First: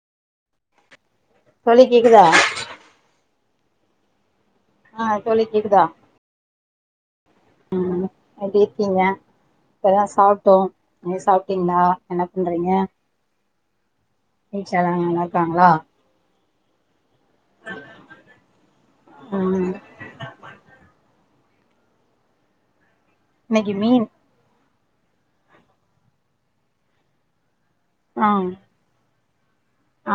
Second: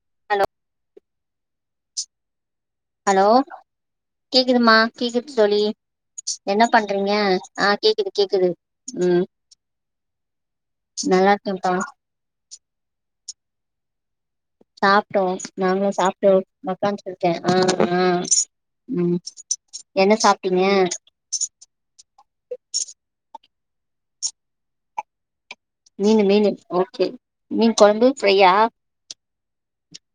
[inaudible] தோழி கேக்குதா ஹலோ கேக்குதுமா கேக்குது தோழி என்ன பண்றீங்க ஆ ம் கேக்குது கேக்குது எப்டி இருக்கீங்க ம் இப்பதா சாப்ட்டோ நீங்க நல்லா இருக்கேன்ப்பா சாப்ட்டீங்களா என்ன பண்ணுறீங்க சாப்ட்டோ நல்லா இருக்காங்களா நாங்களு சாப் [unintelligible] ஒக்காந்து இருக்கே அ அ ம் என்ன சாப்ட்டீங்க இன்னைக்கி மீன் மீனு மீனு ஒகே மீன்கொழம்பு ஆ ஃப்ரையா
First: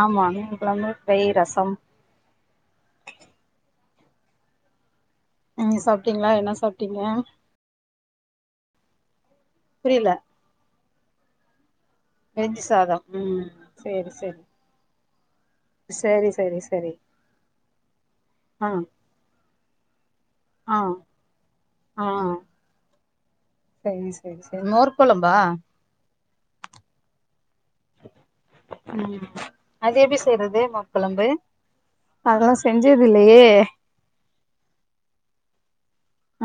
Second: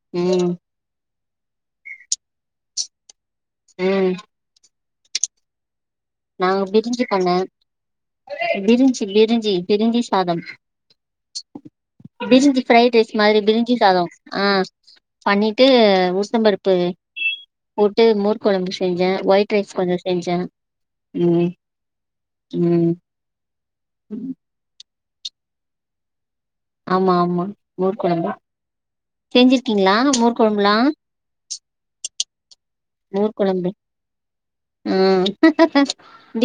ஆமா ம் மீன் கொழம்பு ஃபிரை ரசம் ம் நீங்க சாப்டீங்களா நாங்க பிரிஞ்சு பண்ணே பிரிஞ்சி பிரிஞ்சி பிரிஞ்சி புரியல சாதம் வெஜ் பிரிஞ்சி ஃபிரைட் சாதம் ரைஸ் மாரி ம் பிரிஞ்சி சேரி சாதம் சேரி அ பண்ணிட்டு சேரி சேரி உளுந்தபருப்பு சேரி போட்டு மோர் ஆ கொழம்பு செஞ்சே ஒய் ஒயிட் ரைஸ் கொஞ்சோ செஞ்ஜே ஆ ம் ஆ ம் மோர்க் கொழம்பா ஆமா ஆமா மோர் கொழம்பு ம் செஞ்சிருக்கிங்ளா அது எப்டி மோர் செய்றது கொழம்புல்லா மோர் கொழம்பு அதெல்லா செஞ்சதுல்லயே ம்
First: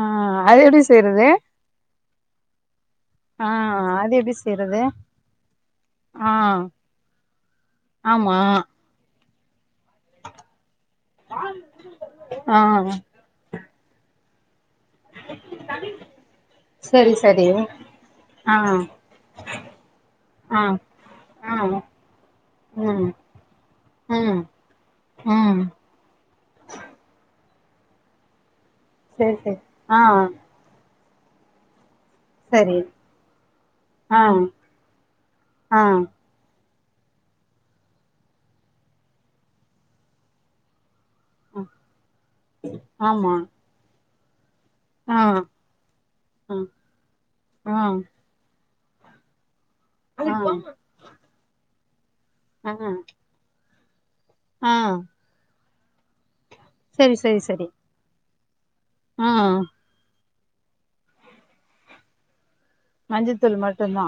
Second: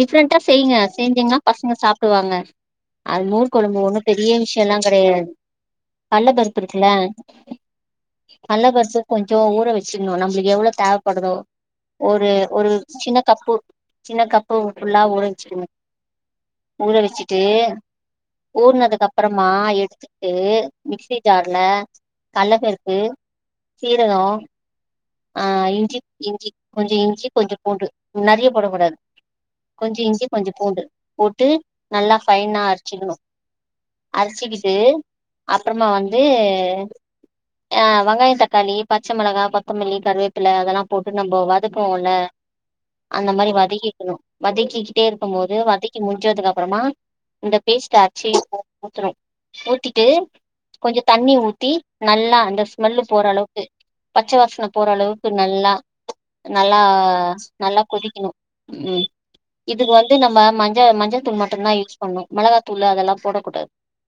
ஆ அது செய்ங்க எப்டி செய்றது செஞ்சிங்ன்னா பசங்க சாப்டுவாங்க அது ஆ மோர் கொழும்பு ம் ஒன்னு அது பெரிய எப்டி விஷயோல்லா செய்றது கெடையாது ஆ கல்லப் பருப்பு இருக்குல ஆமா கல்ல பருச கொஞ்சோ ஊற வச்சின்னோ நம்மளுக்கு எவ்ளோ தேவப்படுதோ ஒரு ஆ ஒரு சின்ன கப்பு சின்ன கப்பு ஃபுல்லா ஊற வச்சிக்கனோ ஊற சரி வச்சிட்டு சரி ஆ ஊறுனதுக்கு அப்றமா எடுத்துட்டு ஆ மிக்ஸி ஆ ஜார்ல கல்லப்பருப்பு ம் சீரகோ ம் அ ம் இஞ்சி இஞ்சி கொஞ்சோ இஞ்சி கொஞ்சோ பூண்டு நெறைய போடக்கூடாது சரி சரி கொஞ்சோ ஆ இஞ்சி கொஞ்சோ பூண்டு போட்டு நல்லா ஃபைனா சரி அரிச்சிக்கனோ ஆ அரிச்சிக்கிட்டு ஆ அப்றமா வந்து அ வெங்காயோ தக்காளி பச்ச மெளகா கொத்தமல்லி கருவேப்பில அதெல்லா போட்டு நம்ம வதப்போல அந்த ஆமா மாரி வதக்கிக்கணு வதக்கி ட்டே ஆ இருக்கு போது வதக்கி முடிஞ்சதுக்கு ஆ அப்றமா இந்த ஆ பேஸ்ட் அரச்சி ஊத்தனு ஊத்தி ட்டு ஆ கொஞ்சோ தண்ணி ஊத்தி நல்லா அந்த ஸ்மெல்லு போற அளவுக்கு பச்ச வாச [unintelligible] ஆ போற அளவுக்கு நல்லா நல்லா சரி சரி சரி நல்லா கொதிக்கனு ம் ம் ஆ இதுக்கு வந்து நம்ப மஞ்ச மஞ்சத்தூள் மட்டுந்தா யூஸ் பண்ணோ மெளகாத்தூளு அதெல்லா மஞ்சத்தூள் போடக்கூடாது மட்டுந்தா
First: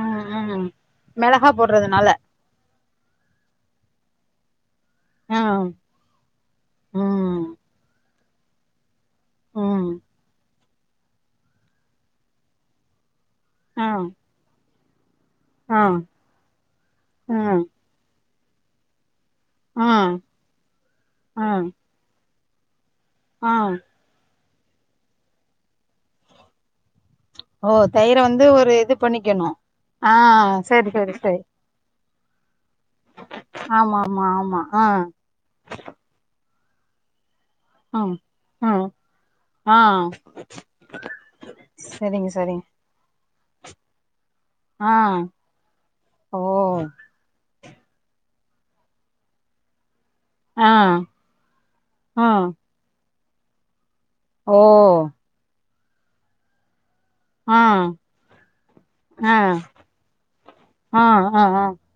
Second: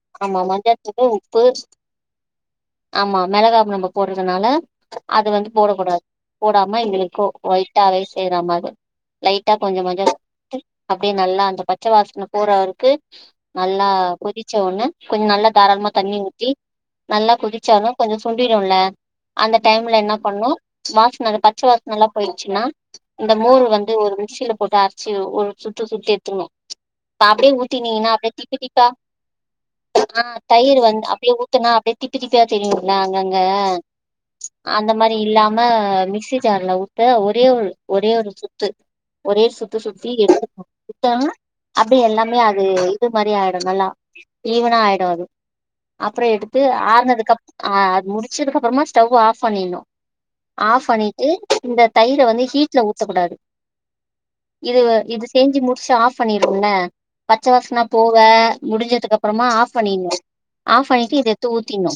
ம் ஆமா ம் மஞ்சாத்தூளு உப்பு மெளகா போடுறதுனால ஆமா மெளகா நம்ப போறதுனால அது ஆ வந்து போடக்கூடாது போடாம எங்களுக்கோ ம் ஒய்ட்டா ரைஸ் செய்றா மாரி லைட்டா கொஞ்சோ ம் கொஞ்சோ அப்டியே நல்லா அந்த பச்ச வாசன போறவருக்கு நல்லா ஆ கொதிச்ச ஒன்ன கொஞ்சோ நல்லா ஆ தாராளமா ம் தண்ணி ஊத்தி நல்லா ஆ கொதிச்சாலு கொஞ்சோ சுண்டிடுல்ல அந்த டைம்ல என்ன பண்ணோ வாசன அந்த ஆ பச்ச வா நல்லா போய்ருச்சுன்னா இந்த ஆ மோர் வந்து ஒரு மிக்சில போட்டு அரச்சு ஒரு சுத்து சுத்தி எத்துக்குனு இப்ப அப்டியே ஓ ஊத்தினிங்கன்னா தயிர அப்டியே வந்து திப்பு ஒரு திப்பா இது பண்ணிக்கணு ஆ அ தயிர் சரி வந்து சரி அப்டியே சரி ஊத்துனா அப்டியே திட்டு திட்டா தெரியுல அங்கங்க ஆமா ஆமா ஆம் அந்த மாரி இல்லாம மிக்சி ஜார்ல உட்டு ஒரே ஒரு ஒரே ம் ஒரு சுத்து ம் ஒரே ஆ சுத்து சுத்தி எடுத்துன்னு சுத்தனா அப்டி சரிங்க எல்லாமே சரிங்க அது இது மாரி ஆய்டு நல்லா ஈவனா ஆ ஆய்டு அது அப்றோ ஓ எடுத்து ஆறுனதுக்கு அப் அது முடிச்சதுக்கு அப்றமா ஸ்டவ் ஆஃப் பண்ணின்னோ ஆ ஆஃப் பண்ணிட்டு இந்த தயிர ஆ வந்து ஹீட்ல ஊத்தக்கூடாது ஓ இத இது செஞ்சு முடிச்சு ஆஃப் பண்ணிறோல்ல பச்ச ஆ வாசன போக முடிஞ்சதுக்கு ஆ அப்றமா ஆஃப் பண்ணின்னு ஆஃப் ஆ பண்ணிட்டு இத ஆ எடுத்து ஆ ஊத்தின்னு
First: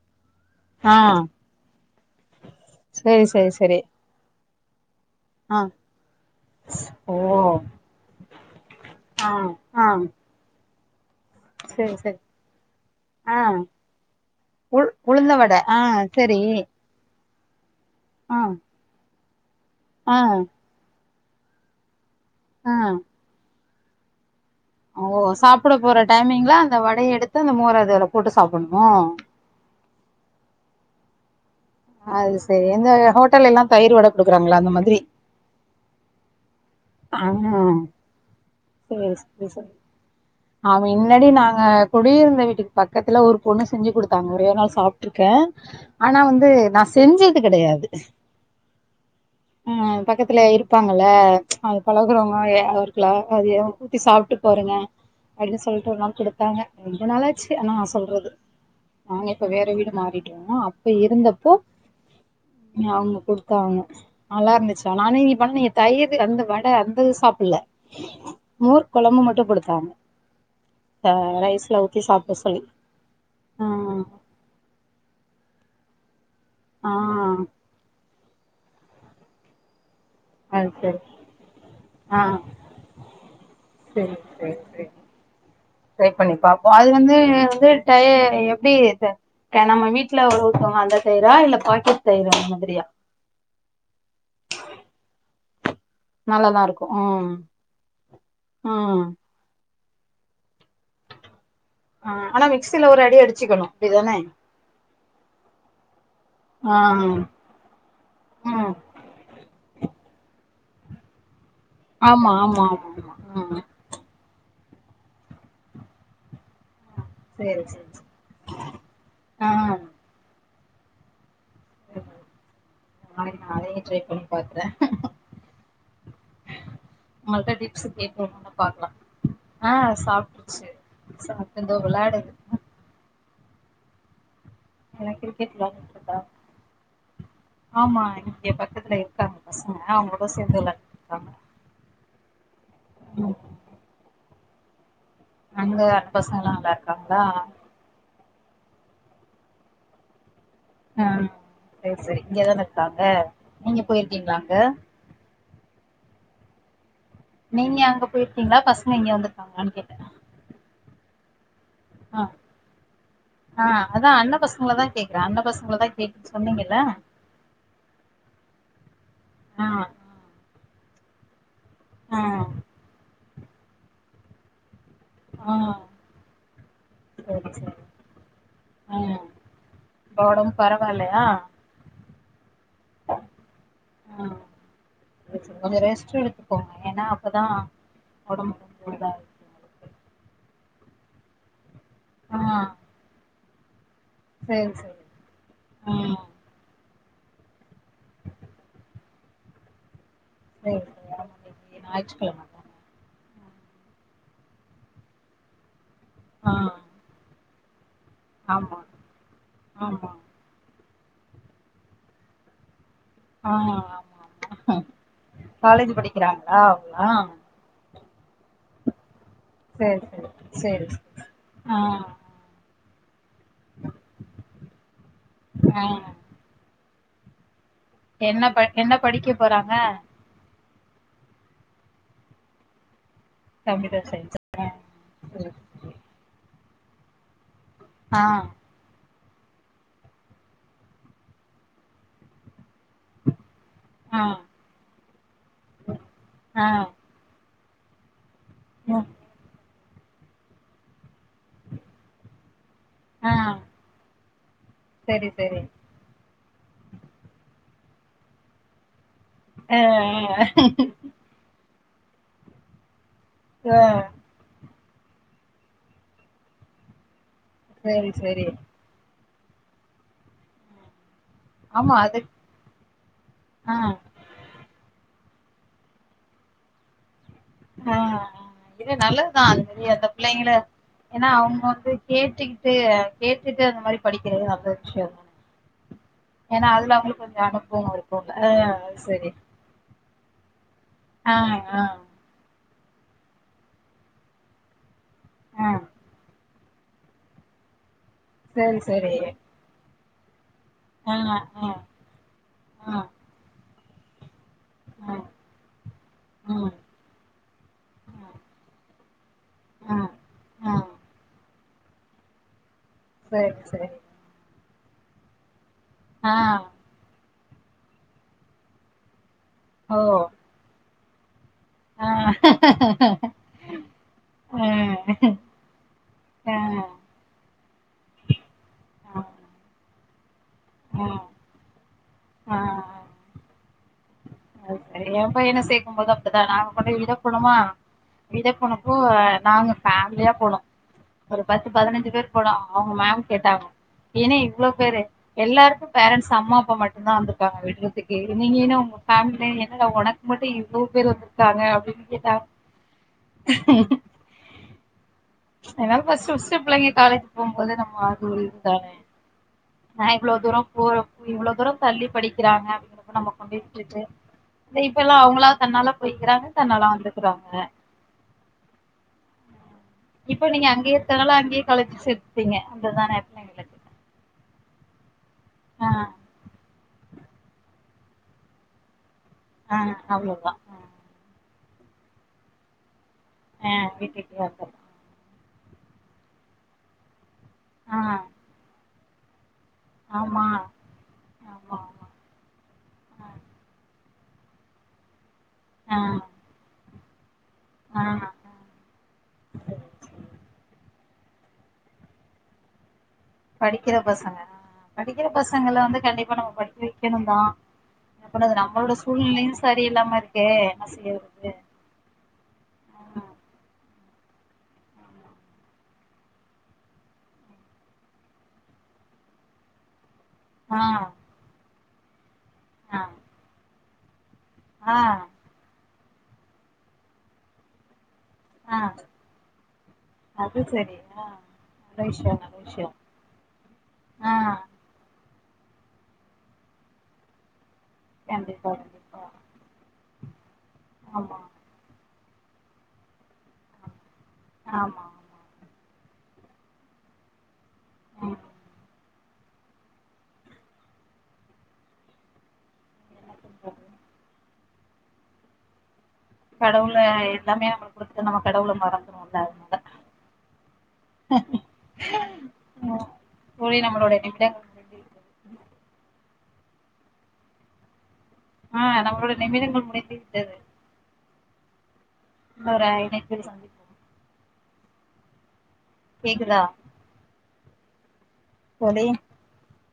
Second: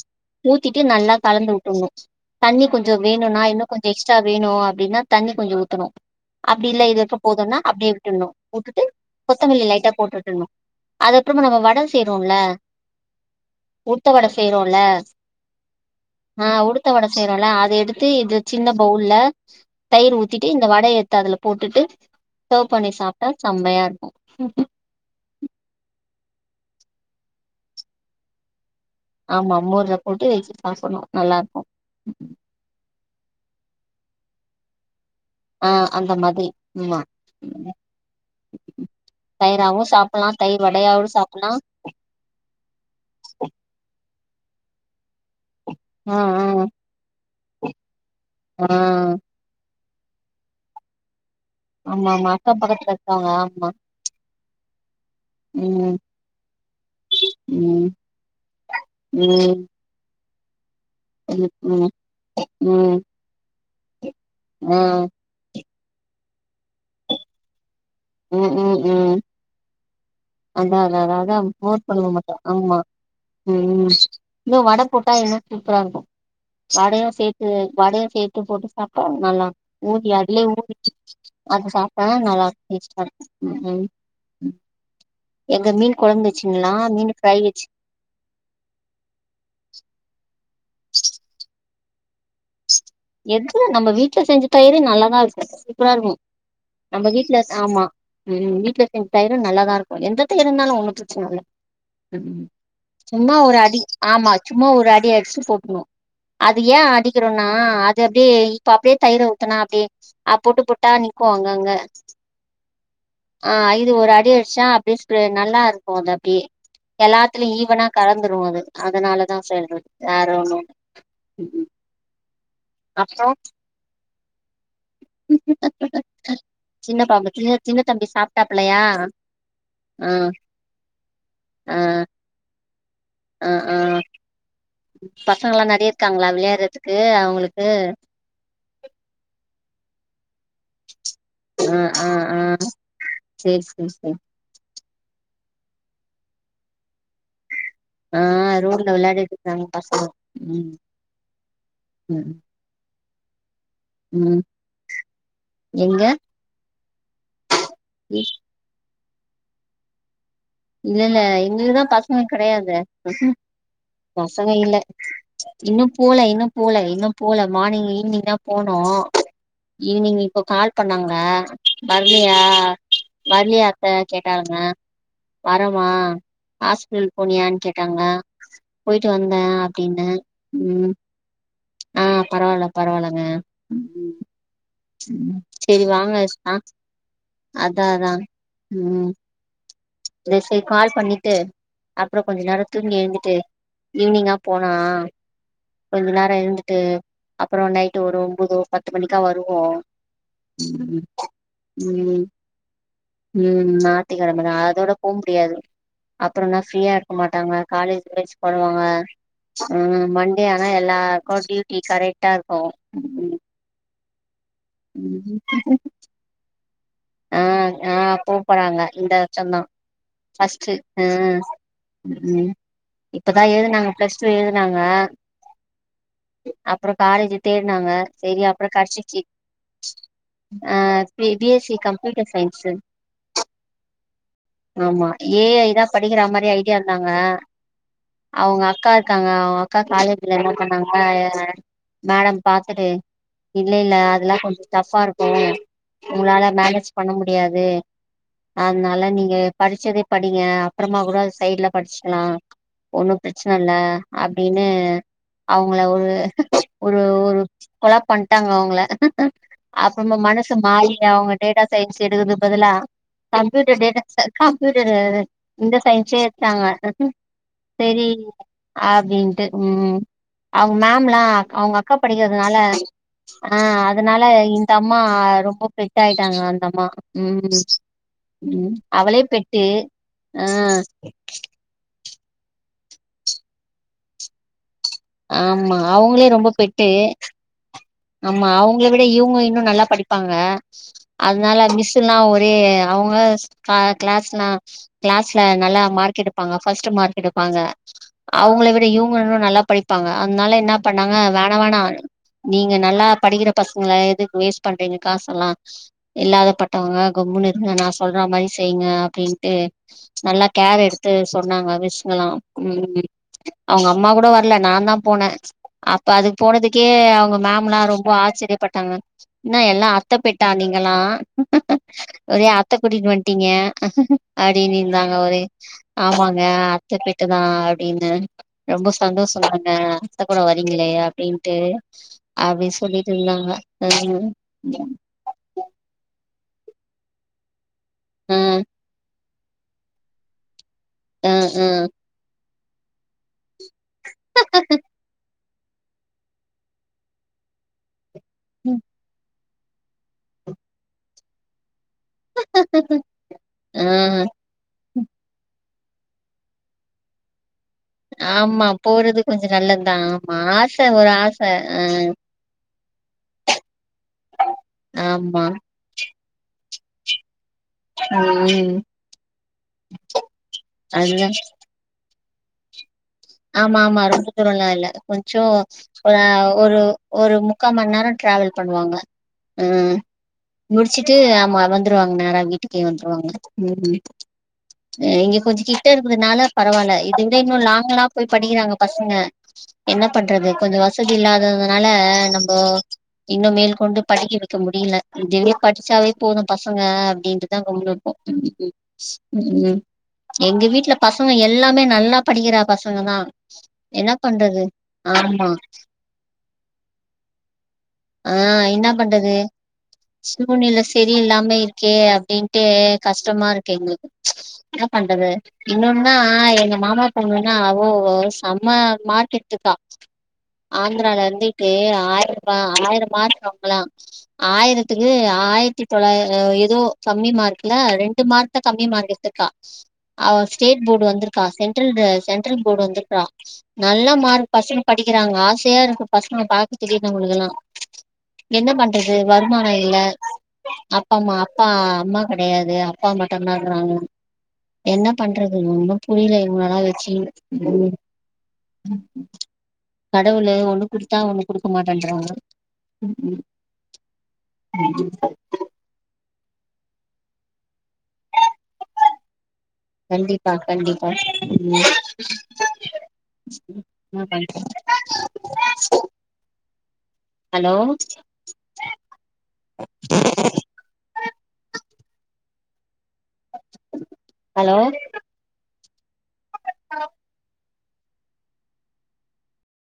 ஊத்திட்டு ஆ நல்லா கலந்து உட் டுனு தண்ணி கொஞ்சோ சரி வேணுன்னா சரி இன்னோ சரி கொஞ்சோ எக்ஸ்ட்ரா வேணு அப்டின்னா தண்ணி கொஞ்சோ ஆ ஊத்துனோ அப்டி இல்ல ஓ இதுவரைக்கு போதுனா அப்டியே விட்டுன்னு உட்டுட்டு ஆ கொத்தமல்லி ஆ லைட்டா போட்டு விட்டுன்னு அது அப்றோமா நம்ம வட சரி சரி செய்றோல ஆ உளுத்த வட செய்றோல உ உளுந்த வட ஆ சரி அ உடுத்த வட செய்றோல்ல அத எடுத்து ஆ இது சின்ன பவுல்ல தயிர் ஆ ஊத்திட்டு இங் இந்த வட எத்து அதுல போட்டுட்டு சர்வ் ஆ பண்ணி சாப்ட்டா சம்மையா இருக்கு ஓ சாப்ட போற டைமிங்ல அந்த வடய எடுத்து அந்த மோரதுல போட்டு சாப்பண்ணுமோ ஆமா மோர்ல போட்டு வெச்சு சாப்பண்ணு நல்லா இருக்கோ அது செரி இந்த ஹோட்டல்லேலா தயிரு வட குடுக்குறாங்களா அந்த மாதிரி ஆ அந்த மாதிரி ஆமா ஆ சரி சரி சரி தயிராவு சாப்புல்லா தைர் வடையாவு சாப்புல்லாம் குடி இருந்த வீட்டுக்கு பக்கத்துல ஒரு பொண்ணு செஞ்சி குடுத்தாங்க ஒரே ஒரு நாள் சாப் இருக்கே ஆ ஆனா ஆ வந்து நா செஞ்சது கடையாது ஆ ஆ பக்கத்துல இருப்பாங்கள்ல அது ஆமா ஆமா பழகுறவங்க அக்கம் அவ பக்கத்துல இருக்குல இருக்கவங்க அதுய ஆமா ஊத்தி சாப்ட்டு பாருங்க அப்டின் ம் சொல்ட்டு ஒரு நாள் குடுத்தாங்க ரொம்ப நாளாச்சு ஆனா ம் சொல்றது நாங்க இப்ப ம் வேற வீடு மாறிட் ஆ ப ம் இருந்தப்போ ம் ம் அவுங்க குடுத்தாங்க நல்லா ஆ இருந்துச்சா நானு இங்க பண்ண எத் தயிரு அந்த வட அந்த இது சாப்புல்ல ம் மோர் கொழம்பு மட்டு குடுத்தாங்க அத்தா அத்த ஆ அத்த அதா ரைஸ்ல மோர் ஊத்தி கொழம்பு சாப்பிட மட்டு சொல்லி ஆமா ஆ ம் இன்னோ வட போட்டா இன்னு சூப்பரா இருக்கு ஆ வடையு சேத்து வடையு சேத்து போட்டு சாப்ட்டா நல்லா ஊதி அதுலயே அது ஊறி சரி அத சாப்ட்டாதா ஆ நல்லா [unintelligible] ம் ம் சரி சரி சரி எங்க மீன் ட்ரை கொழம்பு பண்ணி பாப்போ வெச்சிங்களா அது மீன் வந்து ஃபிரை வெச்சு [unintelligible] எப்டி இது நம்ம வீட்ல ஒரு ஊத்தவங்க அந்த தயிரா இல்ல பாக்கெட் தயிரா அந்த மாதிரியா எதுல நம்ம வீட்ல செஞ்ச தயிரே நல்லாதா இருக்கு சூப்ரா இருகு நல்லாதா இருக்கு நம்ம ம் வீட்ல ஆமா ம் வீட்ல செஞ்ச தயிர் நல்ல தா இருக்கு எந்த தயிரு இருந்தாலு ஒண்ணு பிரச்சனல்ல ஆ ஆனா மிக்சில ஒரு அடி சும்மா ஒரு அடிச்சுக்கணு அடி அப்டிதானே ஆமா சும்மா ஒரு அடி அடிச்சு போட்டுணு அது ஏ ஆ ம் அடிக்கிறோண்ணா இது அப்டியே இப்ப அப்டியே தயிர ஊத்தனா அப்டியே அ பொட்டு பொட்டா நி்க்கு அங்க அங்க ஆமா ஆமா ஆமா ஆமா ஆ ம் இது ஒரு அடி அடிச்சா அப்டி நல்லா இருக்கு அது அப்டி எல்லாத்துலயு சேரி ஈவனா சேரி சேரி கல உந்துரு அது அதனால தா ஆ சொல்றது வேர ஒண்ணு இல்ல ம் நாளைக்கு நா அதையு ட்ரை பண்ணி பாக்கறே [inaudible] சின்னப்பாம்புகி உங்கள்ட்ட சின்ன டிப்ஸ் தம்பி கேட்போம்னு சாப்ட்டாப்பலையா பாக்கலா ஆ சாப்டு இந்தோ வெளாடுது அ ஆ எல்லா கிரிக்கெட் பசங்களா நெறைய விளையாடிட்டு இருக்கா இருக்காங்களா விளையாறுதுக்கு அவ்ங்குளுக்கு ஆமா இங்க பக்கத்துல இருக்காங்க பசங்க அவங்களோட சேந்து வெளாடு அ ஆ ஆ ம் சேர் சேரி சேரி அங்க அ பசங்கல்லா நல்லா இருக்காங்களா ஆ ரோட்ல வெளையாடிட்டு இருக்காங்க பசங்க ம் ம் செரி செரி ம் இங்கதான இருக்காங்க நீங்க போயிருக்கீங்களா ம் அங்க எங்க நீங்க அங்க போயிருக்கீங்களா பசங்க இங்க வந்திருக்காங்களானு கேட்டே இல்ல இல்ல எங்களுக்கு தா பசங்க ஆ கெடையாதே ஆ அதா அண்ண பசக பசங்கள இல்ல தா கேக்குறே அண்ண பசங்கள இன்னு தா பூல கேக்குன்னு இன்னு பூல சொன்னீங்கல்ல இன்னும் போல மார்னிங் ஈவினிங் தா போனு ஆ ஈவினிங் இப்போ கால் பண்ணாங்க ஆ வரலயா வரலயா அத்த கேட்டாங்க ஆ வரமா ஹாஸ்பிடல் சரி போனியான்னு சரி கேட்டாங்க ஆ போயிட்டு வந்தே அப்டினே இப்ப ஒடம்பு ம் பரவால்லையா ஆ பரவால்ல பரவால்லங்க ம் ஆ ம் கொஞ்சொ செரி ரெஸ்ட்ட் வாங்க எடுத்துக்கோங்க ஏன்னா அப்பதா அதா அதா ஒடம்புக்கு கொஞ்சோ ம் இதா இருக் கால் பண்ணிட்டு அப்ரோ ஆ கொஞ்ச நேரோ தூங்கி எழுந்துட்டு ஈவினிங்கா சரி போலா சரி கொஞ்ச ம் நேரோ இருந்துட்டு அப்பரோ நைட்டு ஒரு ஒம்போது பத்து மணிக்கா வருவோ சரி ம் சரி ஆமா இன்னைக்கு ம் ஞாயிற்றுக்கிழம தான ம் ஞாயிட்டுகெழம தா அதோட போக முடியாது ஆ அப்றம்னா ஃப்ரீயா இருக்க மாட்டாங்க காலேஜ் ஆமா பனுவாங்க ஆமா ம் ஆனா எல்லாருக்கு டியூட்டி கரெக்டா இருக்கு ஆ ஆமா ஆமா காலேஜ் படிக்கிறாங்களா அவங்களா ஆ ஆ கூப்பறாங்க இந்த சொந்தே சரி சரி பஸ்ட்டு சரி சரி ஆ உ ம் இப்பதா எழுதுனாங்க பிளஸ் டூ எழுதுனாங்க ஆ அப்ரோ காலேஜ் தேட்னாங்க என்ன ப என்ன படிக்க போறாங்க அ B B S C computer science computer சயின்சா ஆமா ஏ ஐ தா படிக்கிறா மாரி ஐடியா இருந்தாங்க ஆ அவுங்க அக்கா க்காங்க அவுங்க அக்கா காலேஜ்ல என்ன பண்ணாங்க மேடம் பாத்துட்டு இல்ல இல்ல ஆ அதெல்லா கொஞ்சொ டஃபா இருக்கூ உங்களால ஆ மேனேஜ் பண்ண முடியாது அதனால நீங்க படிச்சதே படிங்க அப்பறமா கூட சைட்ல படிச்சுக்கலா ஒண்ணும் ஆ பிரச்சனல்ல அப்டின்னு செரி செரி அவுங்கள ஒரு ஒரு ஒரு கொள பண்ட்டாங்க அவுங்கள ஆ அப்புறமா மனசு மாரி அவுங்க டேட்டா சயின்ஸ் எடுக்குது பதிலா ஆ கம்ப்யூட்டர் டேட்டா சயி கம்ப்யூட்டரு இந்த சயின்ஸே எடுத்தாங்க செரி அப்டின்ட்டு ம் அவுங்க மேம்ல்லா அவுங்க அக்கா ஆமா அது படிக்கிறதுனால ஆ அதனால இந்த அம்மா ரொம்ப பெட் ஆயிட்டாங்க அந்த அம்மா ம் ஆ ம் இது அவளே நல்லதுதா பெட்டு அந்த அந்த ஆ பிள்ளைங்கள ஏன்னா அவுங்க வந்து கேட்டுக்கிட்டு கேட்டுட்டு அந்த மாரி படிக்கிறது நல்ல விஷயந்தான ஆமா அவுங்ளே ரொம்ப பெட்டு அனுபவோ இருக்கும்ல ஆமா ஆ அவுங்ள அது விட சரி இவுங்க இன்னு நல்லா படி ப்பாங்க ஆ அதனால ஆ மிஸ்ஸின்லா ஒரே அவுங்க க்ளாஸ்னா க்ளாஸ்ல ஆ நல்லா மார்க் எடுப்பாங்க ஃபஸ்ட்டு மார்க் எடுப்பாங்க அவுங்கள செரி விட செரி இவுங்கன்னூ நல்லா ப்பாங்க அதனால என்னா பண்ணாங்க ஆ வேண ஆ வேணா நீங்க ஆ நல்லா படிக்கிற பசங்கள எதுக்கு வேஸ் பண்றீங்க ஆ காசல்லா ம் இல்லாதப்பட்டவங்க கம்முன்னு இருங்க நா சொல்றா ம் மாரி செய்ங்க அப்படின் ட்டு ஆ நல்லா ஆ கேர் எடுத்து சொன்னாங்க மிஸ்ங்கலா ம் ம் ம் சரி அவுங்க சரி அம்மா கூட வர்ல நா தா போன அப்ப ஆ அதுக்கு போனதுக்கு க்கே அவுங்க மேம்ல்லா ரொம்ப ஆச்சரியப்பட்டாங்க என்னா எல்லா ஓ அத்த பெட் டா நீங்களா ஆ ஆ ஒரே அத்த கூட்டிட்டு வந்ட் ட்டீங்க ஆ அப்டின்னிந்தாங்க ஒரே ஆமாங்க ஆ அத்த பெட்டு தா அப்டின்னு ரொம்ப சந்தோஷ சொல்றாங்க அத்ந கூட வரீங்களே அப்டின் ட்டு ஆ அப்டின் சொல்லிட்டு இருந்தாங்க அது சரி என் பையனை சேக்கும்போது அப்டிதா நாங்க கொண்டு விட போணமா ஆ விட போணப்போ நாங்க ஃபேமிலியா போனோ ஆ ஒரு ஆ பத்து பதினஞ்சு பேர் போனோ அவுங்க மேம் கேட்டாங்க ஏன்னா இவ்ளோ பேரு எல்லாருக்கும் பேரண்ட்ஸ் அம்மா அப்பா மட்டுந்தா வந்திருக்காங்க விட்றதுக்கு நீங்க என்ன உங்க ஃபேம்லில என்னடா ஒனக்கு மட்டு இவ்ளோ பேர் வந்திருக்காங்க அப்டின்னு கேட்டா ஆ [inaudible] என்னால ஃபஸ்ட்டு ஃபஸ்ட்டு புள்ளைங்க காலேஜ் போம்போது நம்ம ஆறுதல் ஆமா தானே போறது கொஞ்சோ நல்லதுதா நா இவ்ளோ ஆமா தூரொ ஆச போ ஒரு ஆச இவ்ளோ தூரொ ஆ தள்ளி படிக்கிறாங்க அப்டிங்கற நம்ம கொண்டே விட்டுட்டு இப்ப எல்லா ஆமா அவுங்களா தன்னால போய்க்கிறாங்க தன்னால வந்துக்குறாங்க ம் இப்ப நீங்க அங்கேய அதுதா தங்னாலா அங்கேயே காலேஜ் சேத்துட்டீங்க அததானே ஆமா ஆமா ரொம்ப தூரொல்லா இல்ல கொஞ்சோ ஆ ஒரு ஒரு ஒரு முக்கா மண் நேரொ ட்ராவல் பண்ணுவாங்க ஆ ம் அவ்ளோதா முடிச்சிட்டு ஆமா வந்துருவங்க நேரா வீட்டுக்கே வந்துருவாங்க அ ம் வீட்டுக்கே வந்துருவாங்க இங்க கொஞ்ச கிட்ட இருக்கறனால பரவால்ல இத விட இன்னு லாங்லா ஆ போய் படிக்கிறாங்க பசங்க என்ன ஆமா பண்றது கொஞ்சொ வச வசதி ஆமா இல்லாததுனால ஆமா நம்ப இன்னு மேல் கொண்டு படிக்கி வைக்க முடியில இதுவே ஆ படிச்சாவே போது பசங்க அப்டின்ட்டுதா கம்முனு ஆ இருப்போ ஆ ம் எங்க வீட்ல பசங்க எல்லாமே நல்லா படிக்கிறா பசங்கதா படிக்கிற பசங்க படிக்கிற பசங்கள வந்து கண்டிப்பா நம்ம படிக்க வைக்கணுந்தா என்னா ஆ பண்றது என்ன நம்பளோட பண்றது சூழ்நிலையு சரி இல்லாம இருக்கே என்னா செய்யறது கே அப்டின்டு கஷ்டமா இருக்கு எங்ளுக்கு என்னா பண்றது இன்னொன்தா எங்க மாமா பொண்ணு நா ஓ செம்ம மார்க்கெட்டுக்கா ஆ ஆந்ரால இருந்துட்டு ஆயிர ஆ ஆயிர மார்க அவங்களா ஆ ஆயிரத்துக்கு ஆயிரத்தி தொலா ஏதோ கம்மி மார்க்ல ரெண்டு மார்க் ஆ கம்மி மார்க் எடுத்துர்க்கா அது ஸ்டேட் சரி போர்டு ஆ வந்திருக்கா நல்ல சென்ட்ரல்டு விஷயோ நல்ல போர்டு விஷயோ வந்துர்க்கா நல்ல ஆ மார்க் பஸ் படிக்கிறாங்க ஆசையா இருக்கு பசங்க பாக்கத்துக்கே நம்புளுக்குல்லா என்ன கண்டிப்பா பண்றது து கண்டிப்பா வருமான இல்ல அப்பம்மா ஆமா அப்பா அம்மா கெடையாது அப்பா மட்டும்தான்றாங்க ஆமா என்ன ஆமா பண்றது ஒன்னு புரில இவங்கல்லா வச்சு அ கடவுளு ஒண்ணு குடுத்தா ஒன்னு குடுக்க மாட்டேன்றாங்க என்ன பண்றது தேங்யூ சார் கடவுள எல்லாமே நம்ளுக் குடுத்து நம்ம கடவுள மறந்துறுவோல்ல அதனால கண்டிப்பா கண்டிப்பா ம் ம் தோழி நம்மளோட என்னா பன்றது நிமிடங்கள் ஹலோ ஆ நம்ளோட நிமிடங்கள் முடிந்து விட்டது இன்னொரு அ இணையத்தில் சந்திப்போ ஹலோ கேக்குதா செரி